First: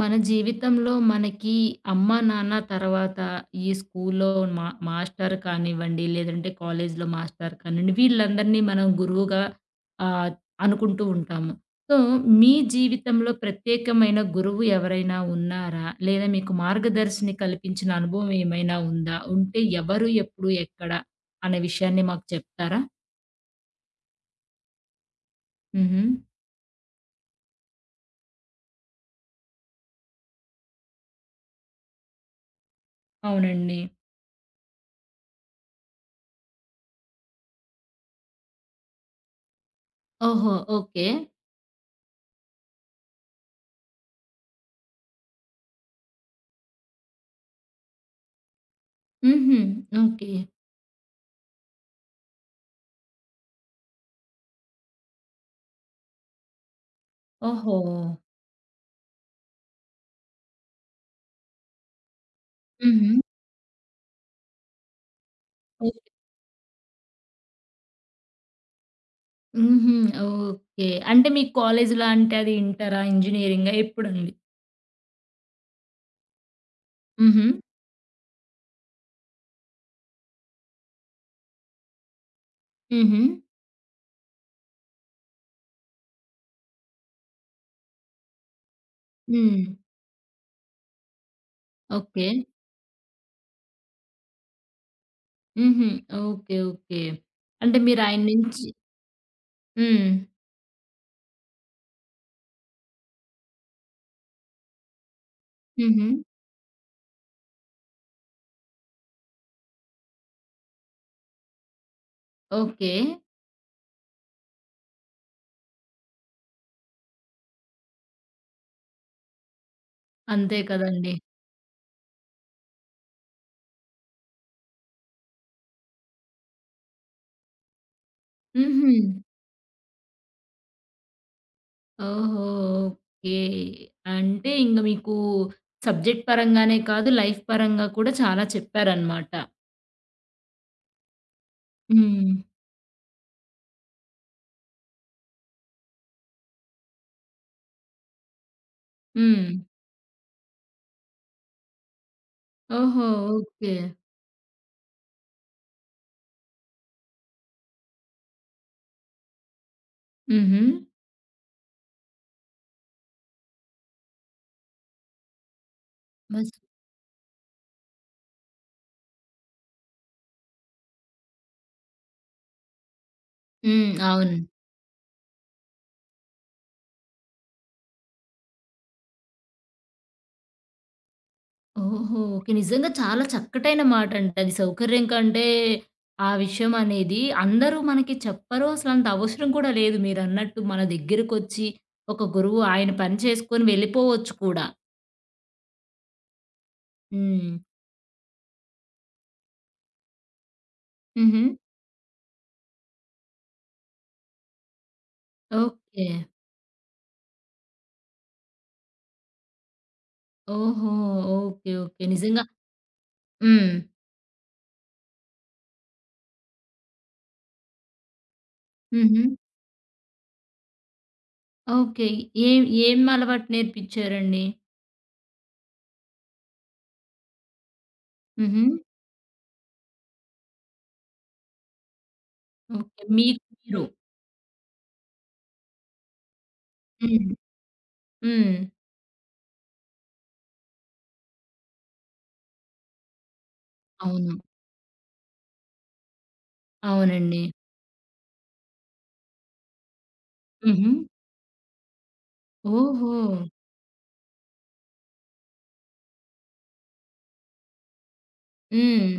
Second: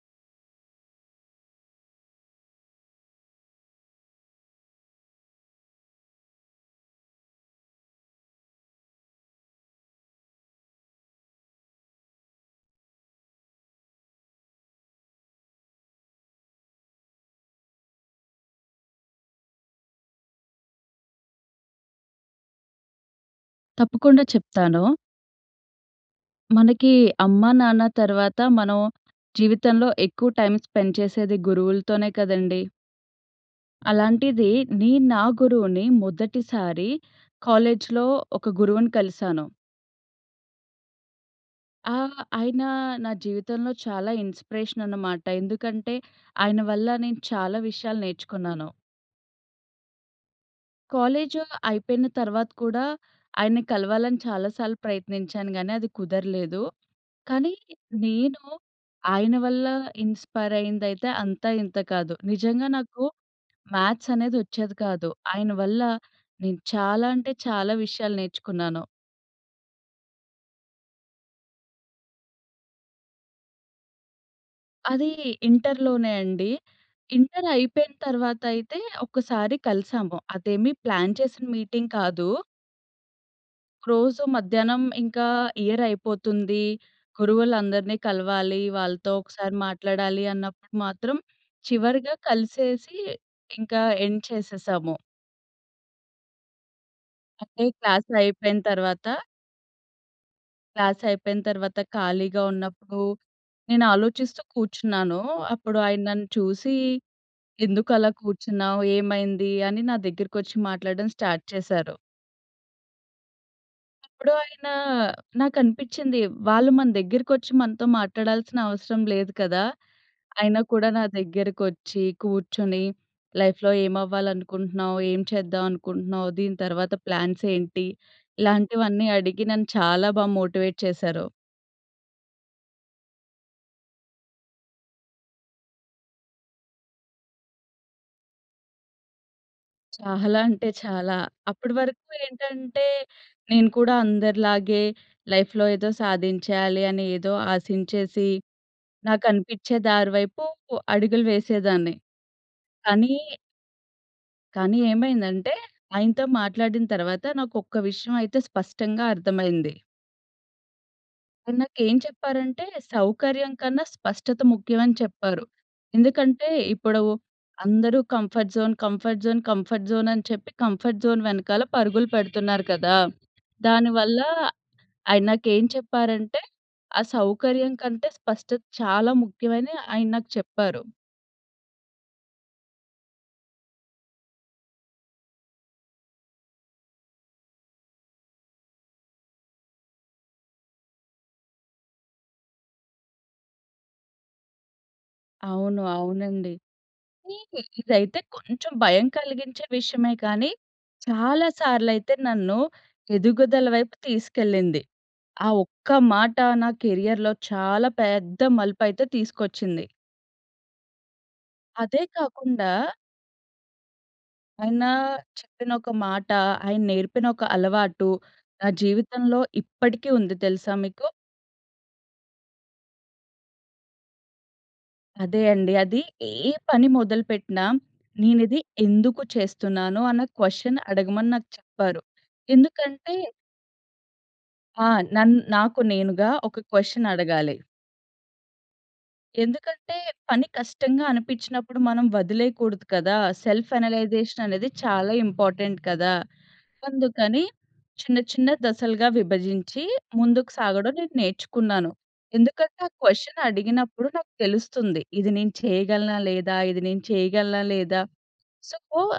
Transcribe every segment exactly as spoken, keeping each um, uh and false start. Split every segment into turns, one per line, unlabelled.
మన జీవితంలో మనకి అమ్మా, నాన్న తర్వాత ఈ స్కూల్లో మా మాస్టర్ కానివ్వండి, లేదంటే కాలేజీలో మాస్టర్ కానివ్వండి, వీళ్ళందరినీ మనం గురువుగా ఆహ్, అనుకుంటూ ఉంటాము. సో, మీ జీవితంలో ప్రత్యేకమైన గురువు ఎవరైనా ఉన్నారా? లేదా మీకు మార్గదర్శిని కల్పించిన అనుభవం ఏమైనా ఉందా? ఉంటే ఎవరు, ఎప్పుడు, ఎక్కడ అనే విషయాన్ని మాకు చెప్తారా?
తప్పకుండా చెప్తాను.
హుహు.
మనకి అమ్మా, నాన్న తర్వాత మనం జీవితంలో ఎక్కువ టైం స్పెండ్ చేసేది గురువులతోనే కదండీ!
అవునండి.
అలాంటిది నేను నా గురువుని మొదటిసారి కాలేజీలో ఒక గురువుని కలిసాను.
ఓహో! ఓకే.
ఆహ్, ఆయన నా జీవితంలో చాలా ఇన్‌స్పిరేషన్ అన్నమాట. ఎందుకంటే ఆయన వల్ల నేను చాలా విషయాలు నేర్చుకున్నాను.
హుహు. ఓకే.
కాలేజు అయిపోయిన తర్వాత కూడా ఆయన్ని కలవాలని చాలా సార్లు ప్రయత్నించాను గానీ అది కుదరలేదు. కానీ
ఓహో!
నేను ఆయన వల్ల ఇన్‌స్పైర్ అయిందైతే అంతా ఇంత కాదు. నిజంగా నాకు
హుహు.
మ్యాథ్స్ అనేది వచ్చేది కాదు. ఆయన వల్ల
ఓ
నేను చాలా అంటే చాలా విషయాలు నేర్చుకున్నాను.
హుహు. ఓకే. అంటే మీ కాలేజ్‌లో అంటే అది ఇంటరా? ఇంజినీరింగా? ఎప్పుడండి?
అది ఇంటర్‌లోనే అండి.
హుహు.
ఇంటర్ అయిపోయిన తర్వాత అయితే ఒక్కసారి కలిసాము. అదేమీ ప్లాన్ చేసిన మీటింగ్ కాదు.
హుహు.
రోజు మధ్యాహ్నం ఇంకా ఇయర్ అయిపోతుంది. గురువులందరినీ కలవాలి. వాళ్ళతో ఒకసారి
హ్మ్.
మాట్లాడాలి అన్నప్పుడు మాత్రం చివరిగా
ఓకే.
కలిసేసి ఇంకా ఎండ్ చేసేసాము.
హుహు. ఓకే. ఓకే.
అంటే
అంటే మీరు
క్లాస్
ఆయన
అయిపోయిన
నుంచి
తర్వాత
హ్మ్.
క్లాస్ అయిపోయిన తర్వాత ఖాళీగా ఉన్నప్పుడు నేను ఆలోచిస్తూ కూర్చున్నాను. అప్పుడు ఆయన
హుహు.
నన్ను చూసి, "ఎందుకలా కూర్చున్నావు? ఏమైంది?" అని నా దగ్గరకొచ్చి మాట్లాడడం స్టార్ట్ చేశారు.
ఓకే.
అప్పుడు ఆయన నాకనిపిచ్చింది. వాళ్ళు మన దగ్గరికొచ్చి మనతో మాట్లాడాల్సిన అవసరం లేదు కదా!
అంతే
అయినా కూడా నా
కదండీ.
దగ్గరకొచ్చి కూర్చొని, లైఫ్‌లో ఏమవ్వాలనుకుంటున్నావు? ఏం అవ్వాలనుకుంటున్నావు, ఏం చేద్దాం అనుకుంటున్నావు? దీని తర్వాత ప్లాన్స్ ఏంటి?
హుహు.
ఇలాంటివన్నీ అడిగి నన్ను చాలా బా మోటివేట్ చేశారు.
ఓహో! ఓకే. అంటే ఇంగ మీకు సబ్జెక్ట్ పరంగానే కాదు, లైఫ్ పరంగా కూడా చాలా చెప్పారనమాట.
చాలా అంటే చాలా. అప్పటి వరకు
హ్మ్.
ఏంటంటే, నేను కూడా అందరిలాగే లైఫ్‌లో ఏదో సాధించేయాలి అని ఏదో ఆశించేసి,
హ్మ్.
నాకనిపిచ్చే దారి వైపు అడుగులు వేసేదాన్ని.
ఓహో!
కానీ,
ఓకే.
కానీ ఏమైందంటే, ఆయనతో మాట్లాడిన తర్వాత నాకొక్క విషయం అయితే స్పష్టంగా అర్థమైంది.
హుహు.
ఆయన నాకేం చెప్పారంటే, సౌకర్యం కన్నా స్పష్టత ముఖ్యమని చెప్పారు. ఎందుకంటే,
బస్
ఇప్పుడు అందరూ comfort zone, comfort zone, comfort zone అని చెప్పి కంఫర్ట్ జోన్ వెనకాల పరుగులు పెడుతున్నారు కదా!
హ్మ్.
దానివల్ల
అవును.
ఆయన నాకేం చెప్పారంటే, ఆ సౌకర్యం కంటే స్పష్టత చాలా ముఖ్యమని ఆయన నాకు చెప్పారు.
ఓహో! ఓకే. నిజంగా చాలా చక్కటైన మాటండి అది. సౌకర్యం కంటే ఆ విషయం అనేది అందరూ మనకి చెప్పరు. అసలంత అవసరం కూడా లేదు మీరన్నట్టు. మన దగ్గరకొచ్చి ఒక గురువు ఆయన పని చేసుకొని వెళ్ళిపోవచ్చు కూడా.
అవును. అవునండి.
హ్మ్.
హ్మ్. ఇదైతే కొంచెం భయం కలిగించే విషయమే కానీ,
హుహు.
చాలా సార్లయితే నన్ను ఎదుగుదల వైపు తీసుకెళ్ళింది. ఆ ఒక్క
ఓకే.
మాట నా కెరియర్‌లో చాలా పెద్ద మలుపైతే తీసుకొచ్చింది.
ఓహో! ఓకే. ఓకే.
అదే
నిజంగా
కాకుండా
హ్మ్.
ఆయన చెప్పిన ఒక మాట, ఆయన నేర్పిన ఒక అలవాటు నా
హుహు.
జీవితంలో ఇప్పటికీ ఉంది తెలుసా మీకు?
ఓకే. ఏం ఏం అలవాటు నేర్పిచ్చారండి?
అదే అండి. అది ఏ పని మొదలుపెట్టినా నేనిది
హుహు.
ఎందుకు చేస్తున్నాను అన్న క్వెషన్ అడగమని నాకు చెప్పారు.
ఓకే.
ఎందుకంటే
మీకు మీరు.
ఆ! నన్ నాకు నేనుగా ఒక క్వెషన్
హ్మ్.
అడగాలి.
హ్మ్.
ఎందుకంటే పని కష్టంగా అనిపించినప్పుడు మనం వదిలేయకూడదు కదా! సెల్ఫ్
అవును.
అనలైజేషన్ అనేది చాలా ఇంపార్టెంట్ కదా!
అవునండి.
అందుకని చిన్న చిన్న దశలుగా విభజించి ముందుకు
హుహు.
సాగడం నేను నేర్చుకున్నాను. ఎందుకంటే ఆ
ఓహో!
క్వెషన్ అడిగినప్పుడు నాకు తెలుస్తుంది. ఇది నేను చేయగలనా లేదా? ఇది నేను చేయగలనా లేదా? సో,
హ్మ్.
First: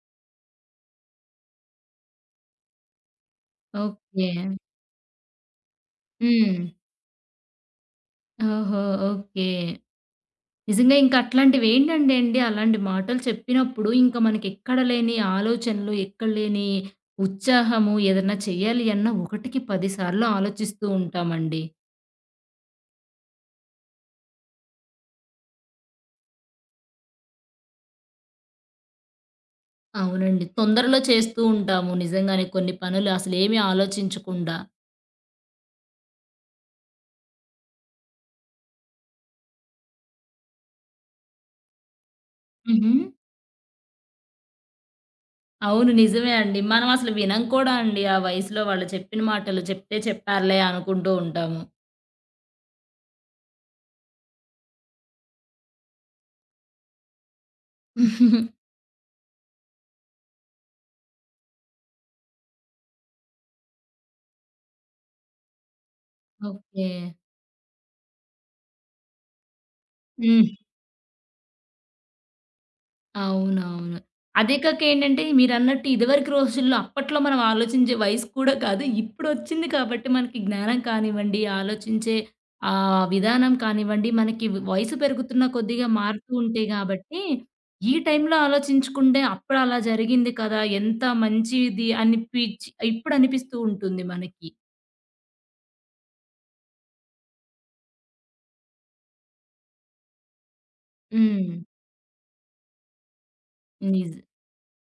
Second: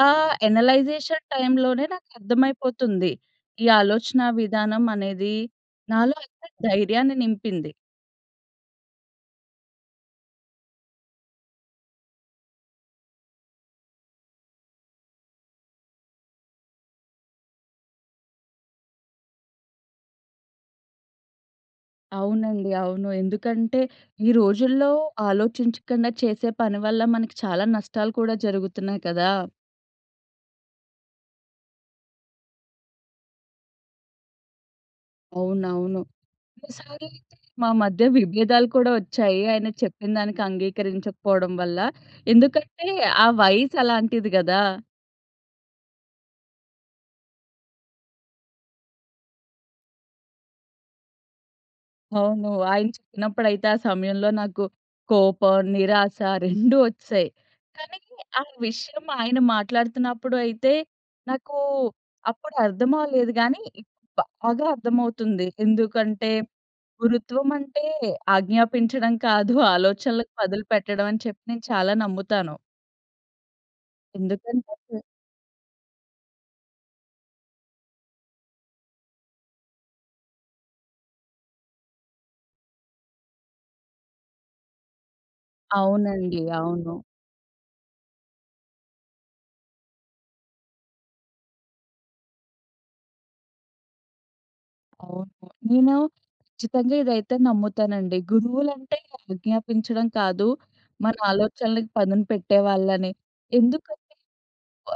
ఆ ఎనలైజేషన్ టైంలోనే నాకర్థమైపోతుంది. ఈ ఆలోచన
ఓకే.
విధానం అనేది నాలో అయితే
హ్మ్.
ధైర్యాన్ని నింపింది.
ఓహో! ఓకే. నిజంగా ఇంక అట్లాంటివేంటంటే అండి, అలాంటి మాటలు చెప్పినప్పుడు ఇంక మనకెక్కడ లేని ఆలోచనలు, ఎక్కడ లేని ఉత్సాహము, ఏదన్నా చెయ్యాలి అన్న ఒకటికి పది సార్లు ఆలోచిస్తూ ఉంటామండి.
అవునండి. అవును. ఎందుకంటే ఈ రోజుల్లో ఆలోచించకుండా చేసే పని వల్ల మనకి చాలా నష్టాలు కూడా జరుగుతున్నాయి కదా!
అవునండి. తొందరలో చేస్తూ ఉంటాము నిజంగానే కొన్ని పనులు అసలేమి ఆలోచించకుండా.
అవునవును. కొన్నిసార్లు అయితే మా మధ్య విభేదాలు కూడా వచ్చాయి. ఆయన చెప్పిన దానికి అంగీకరించకపోవడం వల్ల. ఎందుకంటే
హుహు.
ఆ వయసు అలాంటిది గదా!
అవును. నిజమే అండి. మనం అసలు వినం కూడా అండి ఆ వయసులో వాళ్ళు చెప్పిన మాటలు. చెప్తే చెప్పారులే అనుకుంటూ ఉంటాము.
అవును. ఆయన చెప్పినప్పుడైతే ఆ సమయంలో నాకు కోపం, నిరాశ రెండూ ఒచ్చాయి. కానీ ఆ విషయం ఆయన మాట్లాడుతున్నప్పుడు అయితే నాకు అప్పుడు అర్థం అవ్వలేదు గానీ, ఇప్పుడు బాగా అర్థమవుతుంది. ఎందుకంటే
ఓకే.
గురుత్వం అంటే ఆజ్ఞాపించడం కాదు, ఆలోచనలకు
హ్మ్.
వదిలిపెట్టడం అని చెప్పి నేను చాలా నమ్ముతాను.
అవునవును. అదే కాక
ఎందుకంటే
ఏంటంటే మీరన్నట్టు ఇదివరకు రోజుల్లో అప్పట్లో మనం ఆలోచించే వయసు కూడా కాదు. ఇప్పుడొచ్చింది కాబట్టి మనకి జ్ఞానం కానివ్వండి, ఆలోచించే ఆహ్, విధానం కానివ్వండి, మనకి వయసు పెరుగుతున్న కొద్దిగా మారుతూ
అవునండి.
ఉంటాయి
అవును.
కాబట్టి, ఈ టైంలో ఆలోచించుకుంటే అప్పుడు అలా జరిగింది కదా! ఎంత మంచిది అనిపిచి ఇప్పుడనిపిస్తూ ఉంటుంది మనకి.
అవును. నేను ఖచ్చితంగా ఇదైతే నమ్ముతానండి. గురువులంటే ఆజ్ఞాపించడం కాదు, మన
హ్మ్.
ఆలోచనలకి పదును పెట్టేవాళ్ళని. ఎందుకు
నిజ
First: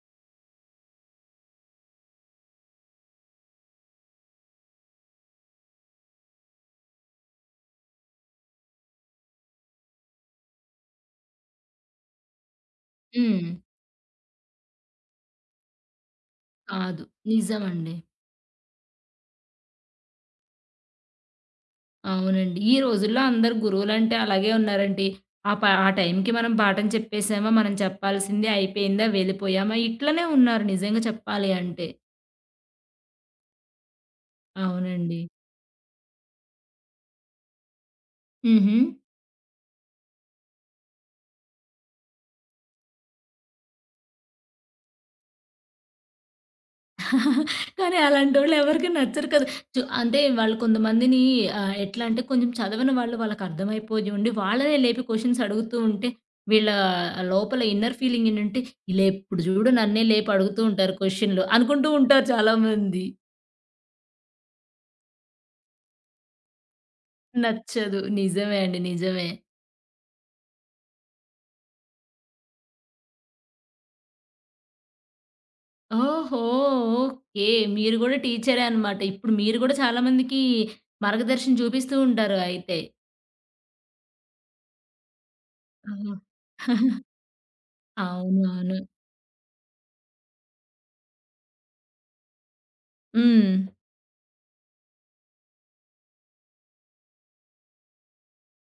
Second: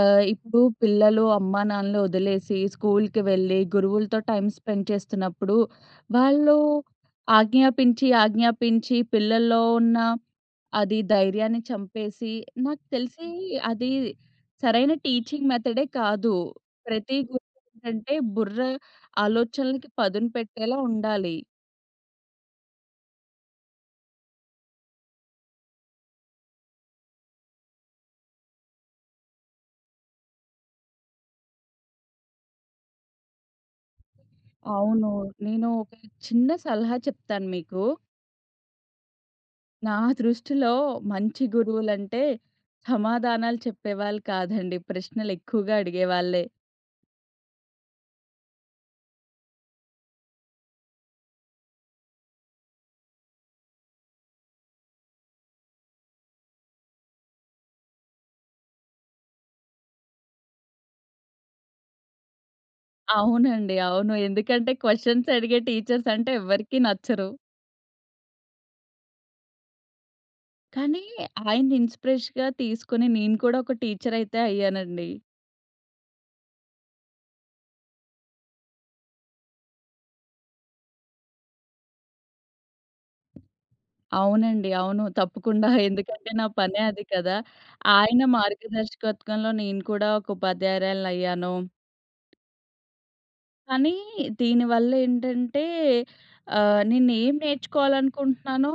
ఆహ్, ఇప్పుడు పిల్లలు అమ్మానాన్నలు వదిలేసి స్కూల్‌కి వెళ్ళి గురువులతో టైమ్ స్పెండ్ చేస్తున్నప్పుడు, వాళ్ళు ఆజ్ఞాపించి, ఆజ్ఞాపించి పిల్లల్లో ఉన్న అది ధైర్యాన్ని చంపేసి నాకు తెలిసి
హ్మ్.
అది సరైన టీచింగ్ మెథడే కాదు.
కాదు.
ప్రతి గురువు
నిజమండి.
ఏంటంటే బుర్ర ఆలోచనలకి పదును పెట్టేలా ఉండాలి.
అవునండి. ఈ రోజుల్లో అందరు గురువులంటే అలాగే ఉన్నారండి. ఆ ప ఆ టైంకి మనం పాఠం చెప్పేసామా, మనం చెప్పాల్సింది అయిపోయిందా, వెళ్ళిపోయామా ఇట్లనే ఉన్నారు నిజంగా చెప్పాలి అంటే.
అవును.
అవునండి.
నేను ఒక చిన్న సలహా చెప్తాను మీకు.
హుహు.
నా దృష్టిలో మంచి గురువులంటే సమాధానాలు చెప్పేవాళ్ళు కాదండి. ప్రశ్నలు ఎక్కువగా అడిగేవాళ్ళే.
కానీ అలాంటోళ్ళు ఎవరికీ నచ్చరు కదా! చు అంటే వాళ్ళు కొంతమందిని ఆహ్, ఎట్లా అంటే కొంచెం చదవని వాళ్ళు వాళ్ళకర్థమైపోయి ఉండి వాళ్ళనే లేపి క్వెషన్స్ అడుగుతూ ఉంటే వీళ్ళ లోపల ఇన్నర్ ఫీలింగ్ ఏంటంటే, ఈళ్ళెప్పుడు చూడు నన్నే లేపి అడుగుతూ ఉంటారు క్వెషన్‌లు అనుకుంటూ ఉంటారు చాలామంది.
అవునండి. అవును. ఎందుకంటే క్వెషన్స్ అడిగే టీచర్స్ అంటే ఎవ్వరికీ నచ్చరు.
నచ్చదు. నిజమే అండి. నిజమే.
కానీ ఆయన్ని ఇన్‌స్పిరేషన్‌గా తీసుకొని నేను కూడా ఒక టీచర్ అయితే అయ్యానండి.
ఓహో! ఓకే. మీరు గూడా టీచరే అనమాట. ఇప్పుడు మీరు గూడా చాలా మందికి మార్గదర్శనం చూపిస్తూ ఉంటారు అయితే.
అవునండి. అవును. తప్పకుండా.
ఆహా!
ఎందుకంటే నా పనే అది కదా! ఆయన
అవునవును.
మార్గదర్శకత్వంలో నేను కూడా ఒక ఉపాధ్యాయురాలినయ్యాను.
హ్మ్.
కానీ దీనివల్ల ఏంటంటే ఆహ్, నేనేం నేర్చుకోవాలనుకుంటున్నానో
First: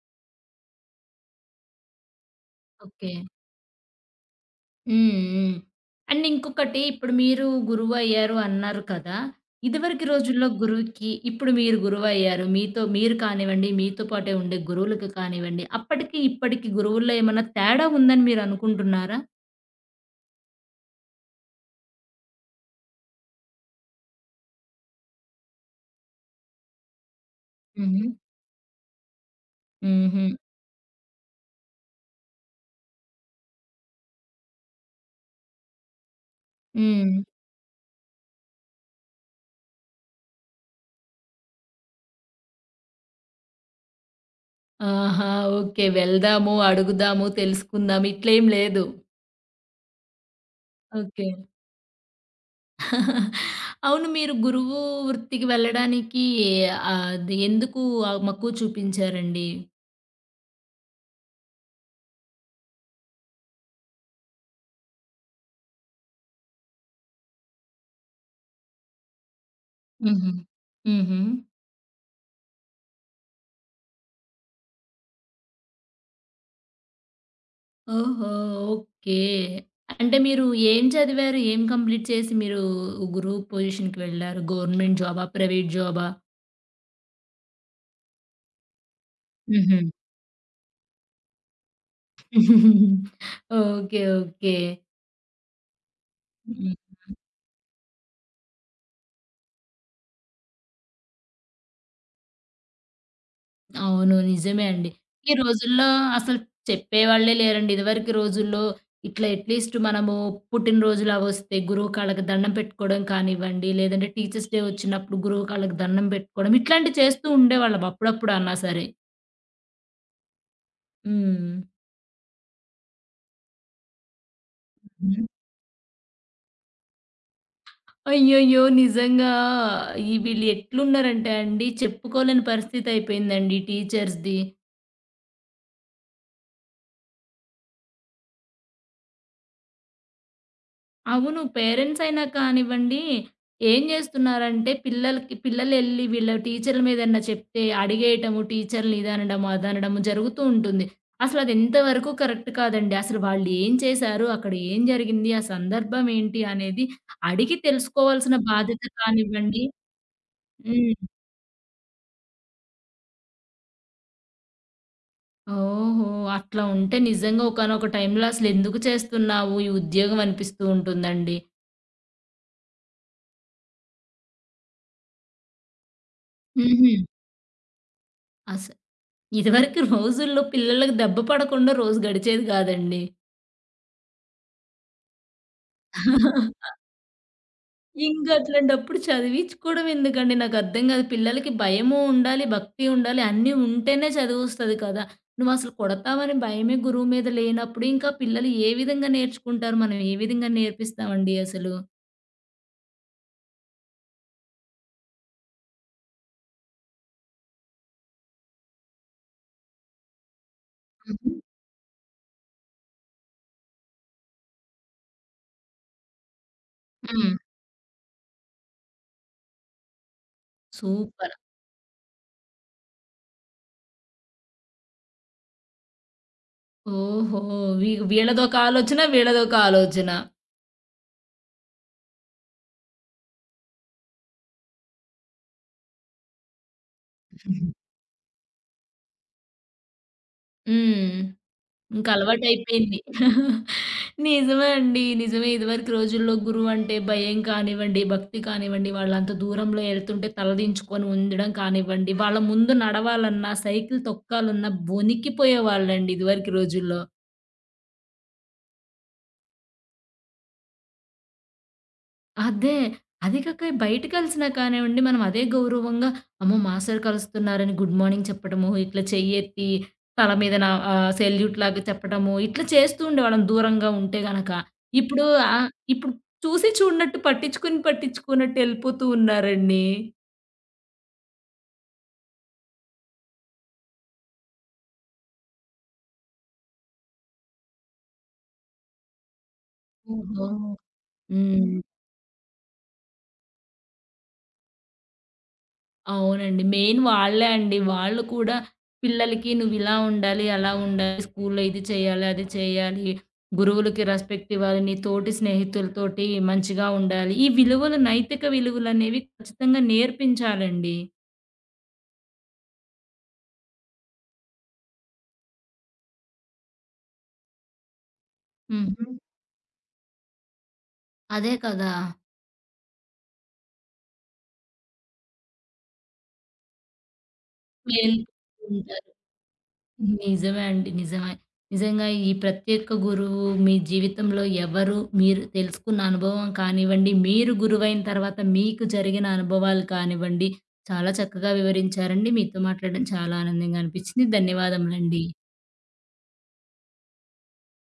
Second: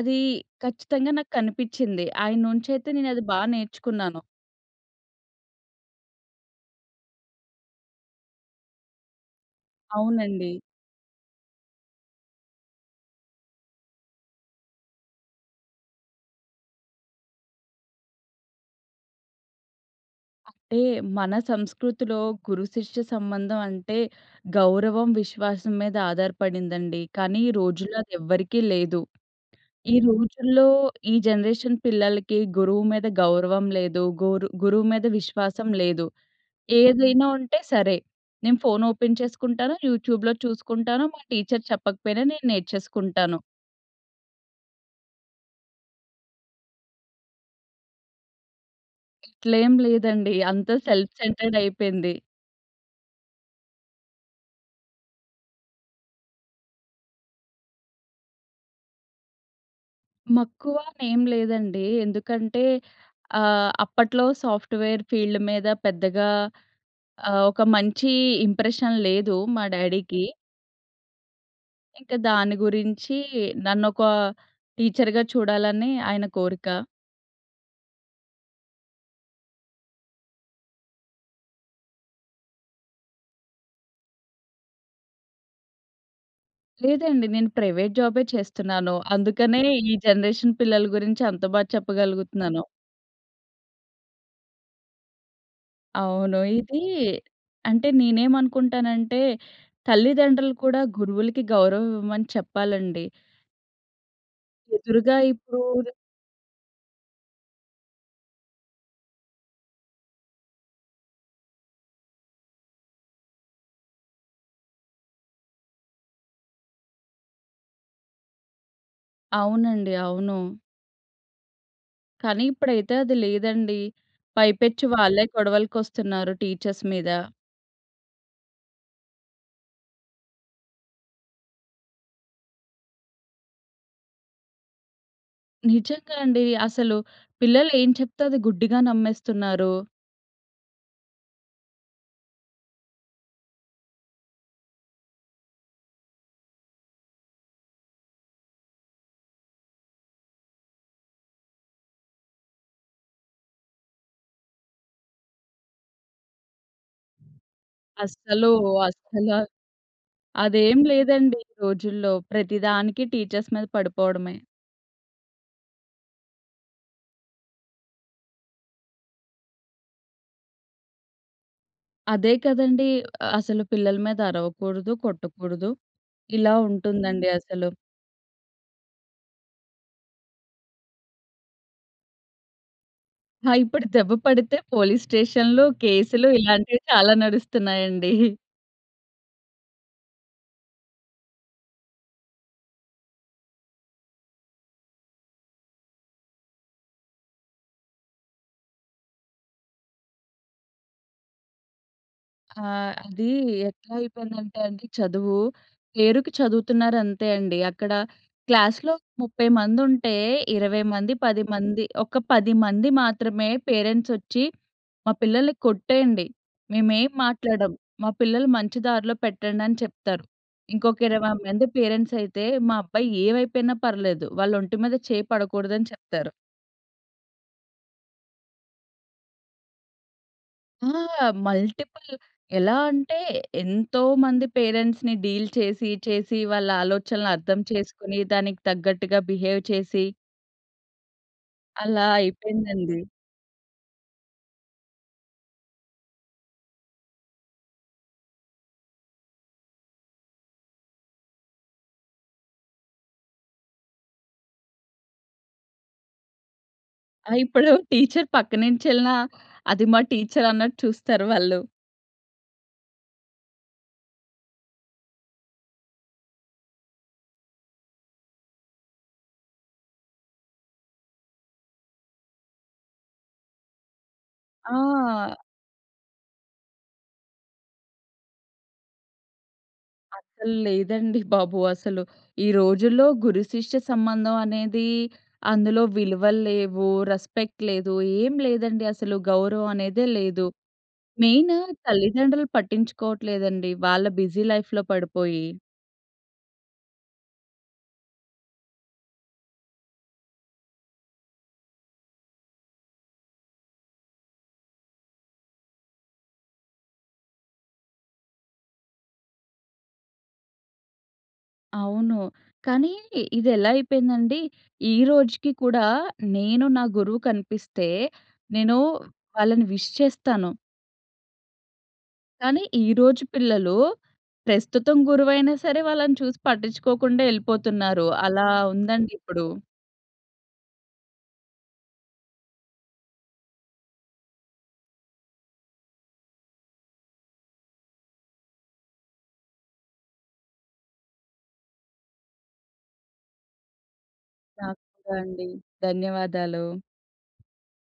అది ఖచ్చితంగా నాకు కనిపిచ్చింది. ఆయన నుంచైతే
ఓకే.
నేనది బా నేర్చుకున్నాను.
హ్మ్. హ్మ్. అండ్ ఇంకొకటి ఇప్పుడు మీరు గురువయ్యారు అన్నారు కదా! ఇదివరకి రోజుల్లో
అవునండి.
గురువుకి ఇప్పుడు మీరు గురువయ్యారు. మీతో మీరు కానివ్వండి, మీతో పాటే ఉండే గురువులకు కానివ్వండి, అప్పటికి ఇప్పటికి గురువుల్లో ఏమన్నా తేడా ఉందని మీరు అనుకుంటున్నారా?
అంటే మన సంస్కృతిలో గురు శిష్య సంబంధం అంటే గౌరవం, విశ్వాసం మీద ఆధారపడిందండి. కానీ ఈ రోజుల్లో
హుహు.
అదెవ్వరికీ లేదు. ఈ
హుహు.
రోజుల్లో ఈ జనరేషన్ పిల్లలకి గురువు మీద గౌరవం లేదు. గురు గురువు మీద విశ్వాసం లేదు.
హ్మ్.
ఏదైనా ఉంటే సరే. నేను ఫోన్ ఓపెన్ చేసుకుంటాను. యూట్యూబ్‌లో చూసుకుంటాను. మా టీచర్ చెప్పకపోయినా నేను నేర్చేసుకుంటాను.
ఆహా! ఓకే. వెళ్దాము, అడుగుదాము, తెలుసుకుందాం ఇట్లేం లేదు.
ఇట్లేం లేదండి. అంతా సెల్ఫ్
ఓకే.
సెంటర్డ్ అయిపోయింది.
అవును మీరు గురువు వృత్తికి వెళ్ళడానికి అది ఎందుకు ఆ మక్కువ చూపించారండి?
మక్కువ అనేం లేదండి. ఎందుకంటే ఆహ్, అప్పట్లో సాఫ్ట్‌వేర్ ఫీల్డ్ మీద పెద్దగా ఆహ్, ఒక మంచి ఇంప్రెషన్ లేదు మా డ్యాడీకి.
హుహు. హుహు.
ఇంకా దాని గురించి నన్నొక టీచర్‌గా చూడాలని ఆయన కోరిక.
ఓహో! ఓకే. అంటే మీరు ఏం చదివారు? ఏం కంప్లీట్ చేసి మీరు గురువు పొజిషన్‌కి వెళ్లారు? గవర్నమెంట్ జాబా? ప్రైవేట్ జాబా?
లేదండి. నేను ప్రైవేట్ జాబే చేస్తున్నాను. అందుకనే
హుహు.
ఈ జనరేషన్ పిల్లల గురించి అంత బా చెప్పగలుగుతున్నాను.
ఓకే. ఓకే.
అవును. ఇది అంటే నేనేమనుకుంటానంటే, తల్లిదండ్రులు కూడా గురువులకి గౌరవం ఇవ్వమని చెప్పాలండి.
అవును. నిజమే అండి.
ఎదురుగా
ఈ రోజుల్లో
ఇప్పుడు
అసలు చెప్పేవాళ్ళే లేరండి. ఇదివరకు రోజుల్లో ఇట్లా అట్‌లీస్ట్ మనము పుట్టినరోజులు అవొస్తే గురువు కాళ్ళకి దండం పెట్టుకోవడం కానివ్వండి, లేదంటే టీచర్స్ డే వచ్చినప్పుడు గురువు కాళ్ళకి దండం పెట్టుకోవడం ఇట్లాంటివి చేస్తూ ఉండేవాళ్ళం అప్పుడప్పుడు అన్నా సరే.
అవునండి. అవును.
హ్మ్.
కానీ ఇప్పుడైతే అది లేదండి. పైపెచ్చు
హ్మ్.
వాళ్ళే గొడవలకొస్తున్నారు టీచర్స్ మీద.
అయ్యయ్యో! నిజంగా ఈ వీళ్ళు ఎట్లున్నారంటే అండి చెప్పుకోలేని పరిస్థితి అయిపోయిందండి టీచర్స్‌ది.
నిజంగా అండి. అసలు పిల్లలు ఏం చెప్తే అది గుడ్డిగా నమ్మేస్తున్నారు.
అవును. పేరెంట్స్ అయినా కానివ్వండి, ఏం జేస్తున్నారంటే పిల్లలకి పిల్లలెళ్లి వీళ్ళ టీచర్ల మీద ఏదన్నా చెప్తే అడిగేయటము, టీచర్‌లని ఇదనడము, అదనడము జరుగుతూ ఉంటుంది. అసలది ఎంతవరకు కరెక్ట్ కాదండి. అసలు వాళ్ళు ఏం చేశారు? అక్కడ ఏం జరిగింది? ఆ సందర్భం ఏంటి? అనేది అడిగి తెలుసుకోవాల్సిన
అస్సలు,
బాధ్యత
అస్సల
కానివ్వండి
అదేం
హ్మ్.
లేదండి ఈ రోజుల్లో. ప్రతిదానికి టీచర్స్ మీద పడిపోవడమే.
ఓహో! అట్లా ఉంటే నిజంగా ఒకానొక టైంలో అసలెందుకు చేస్తున్నావు ఈ ఉద్యోగం అనిపిస్తూ ఉంటుందండి.
అదే కదండీ! అసలు పిల్లల మీద అరవకూడదు, కొట్టకూడదు. ఇలా
హుహు.
ఉంటుందండి అసలు.
అస ఇదివరకు రోజుల్లో పిల్లలకి దెబ్బ పడకుండా రోజు గడిచేది కాదండి.
ఆ! ఇప్పుడు దెబ్బ పడితే పోలీస్ స్టేషన్‌లు, కేసులు ఇలాంటివి చాలా నడుస్తున్నాయండి.
ఇంక అట్లాంటప్పుడు చదివించుకోవడం ఎందుకండి? నాకర్థం కాదు. పిల్లలకి భయము ఉండాలి, భక్తి ఉండాలి అన్నీ ఉంటేనే చదివొస్తది కదా! నువ్వసలు కొడతావని భయమే గురువు మీద లేనప్పుడు ఇంకా పిల్లలు ఏ విధంగా నేర్చుకుంటారు? మనం ఏ విధంగా నేర్పిస్తామండి అసలు?
ఆ! అది ఎట్లా అయిపోయిందంటే అండి చదువు, పేరుకి చదువుతున్నారు అంతే అండి. అక్కడ క్లాస్‌లో ముప్పై మందుంటే ఇరవై మంది,
హుహు.
పది మంది ఒక పది మంది మాత్రమే పేరెంట్స్ ఒచ్చి మా పిల్లల్ని కొట్టేయండి. మేమేం
హ్మ్.
మాట్లాడం. మా పిల్లలు మంచి దారిలో పెట్టండి అని చెప్తారు. ఇంకొక ఇరవై
సూపర్.
మంది పేరెంట్స్ అయితే మా అబ్బాయి ఏమైపోయినా పర్లేదు. వాళ్ళ ఒంటి మీద చేయి పడకూడదని చెప్తారు.
ఓహో! వీ వీళ్ళదొక ఆలోచన, వీళ్ళదొక ఆలోచన.
ఆ! మల్టిపుల్ ఎలా అంటే ఎంతో మంది పేరెంట్స్‌ని డీల్ చేసి, చేసి వాళ్ళ ఆలోచనలు అర్థం చేసుకొని దానికి తగ్గట్టుగా బిహేవ్ చేసి
హ్మ్.
అలా
ఇంక అలవాటయిపోయింది.
అయిపోయిందండి.
నిజమే అండి. నిజమే. ఇదివరకు రోజుల్లో గురువంటే భయం కానివ్వండి, భక్తి కానివ్వండి, వాళ్ళంత దూరంలో ఎళ్తుంటే తలదించుకొని ఉండడం కానివ్వండి, వాళ్ళ ముందు నడవాలన్నా, సైకిల్ తొక్కాలన్నా వణికిపోయేవాళ్ళండి ఇదివరకు రోజుల్లో.
ఆ! ఇప్పుడు టీచర్ పక్క నుంచెళ్ళినా అది మా టీచర్ అన్నట్టు చూస్తారు వాళ్ళు.
అదే. అది కాక బయట కలిసినా కానివ్వండి, మనం అదే గౌరవంగా అమ్మో! మా సార్ కలుస్తున్నారని గుడ్ మార్నింగ్ చెప్పడము, ఇట్లా చెయ్యెత్తి తల మీద నా ఆహ్, సెల్యూట్ లాగా చెప్పడము, ఇట్లా చేస్తూ ఉండేవాళ్ళం దూరంగా ఉంటే గనక. ఇప్పుడు
ఆ!
ఆహ్, ఇప్పుడు చూసి చూడనట్టు పట్టించుకొని పట్టించుకోనట్టు ఎళ్ళిపోతూ ఉన్నారండి.
అసలు లేదండి బాబు. అసలు ఈ రోజుల్లో గురు శిష్య సంబంధం అనేది అందులో విలువలు లేవు. రెస్పెక్ట్ లేదు. ఏం లేదండి. అసలు గౌరవం అనేదే లేదు.
ఓహో!
మెయిన్
హ్మ్.
తల్లిదండ్రులు పట్టించుకోవట్లేదండి. వాళ్ళ బిజీ లైఫ్‌లో పడిపోయి.
అవునండి. మెయిన్ వాళ్ళే అండి. వాళ్ళు కూడా పిల్లలకి నువ్విలా ఉండాలి, అలా ఉండాలి, స్కూల్లో ఇది చేయాలి, అది చేయాలి, గురువులకి రెస్పెక్ట్ ఇవ్వాలి, నీ తోటి స్నేహితులతోటి మంచిగా ఉండాలి. ఈ విలువలు నైతిక విలువలనేవి ఖచ్చితంగా నేర్పించాలండి.
అవును. కానీ ఇదెలా అయిపోయిందండి, ఈ రోజుకి కూడా నేను నా గురువు కనిపిస్తే నేను
హ్మ్. హ్మ్.
వాళ్ళని విష్ చేస్తాను.
అదే కదా!
కానీ ఈ రోజు పిల్లలు ప్రస్తుతం గురువైనా సరే వాళ్ళని చూసి పట్టించుకోకుండా ఎళ్ళిపోతున్నారు.
మేల్
అలా
ఉంటాయి.
ఉందండి ఇప్పుడు.
నిజమే అండి. నిజమే. నిజంగా ఈ ప్రత్యేక గురువు మీ జీవితంలో ఎవరు, మీరు తెలుసుకున్న అనుభవం కానివ్వండి, మీరు గురువైన తర్వాత మీకు జరిగిన అనుభవాలు కానివ్వండి, చాలా చక్కగా వివరించారండి. మీతో మాట్లాడడం చాలా ఆనందంగా అనిపించింది.
నాకు కూడా
ధన్యవాదములండి.
అండి. ధన్యవాదాలు.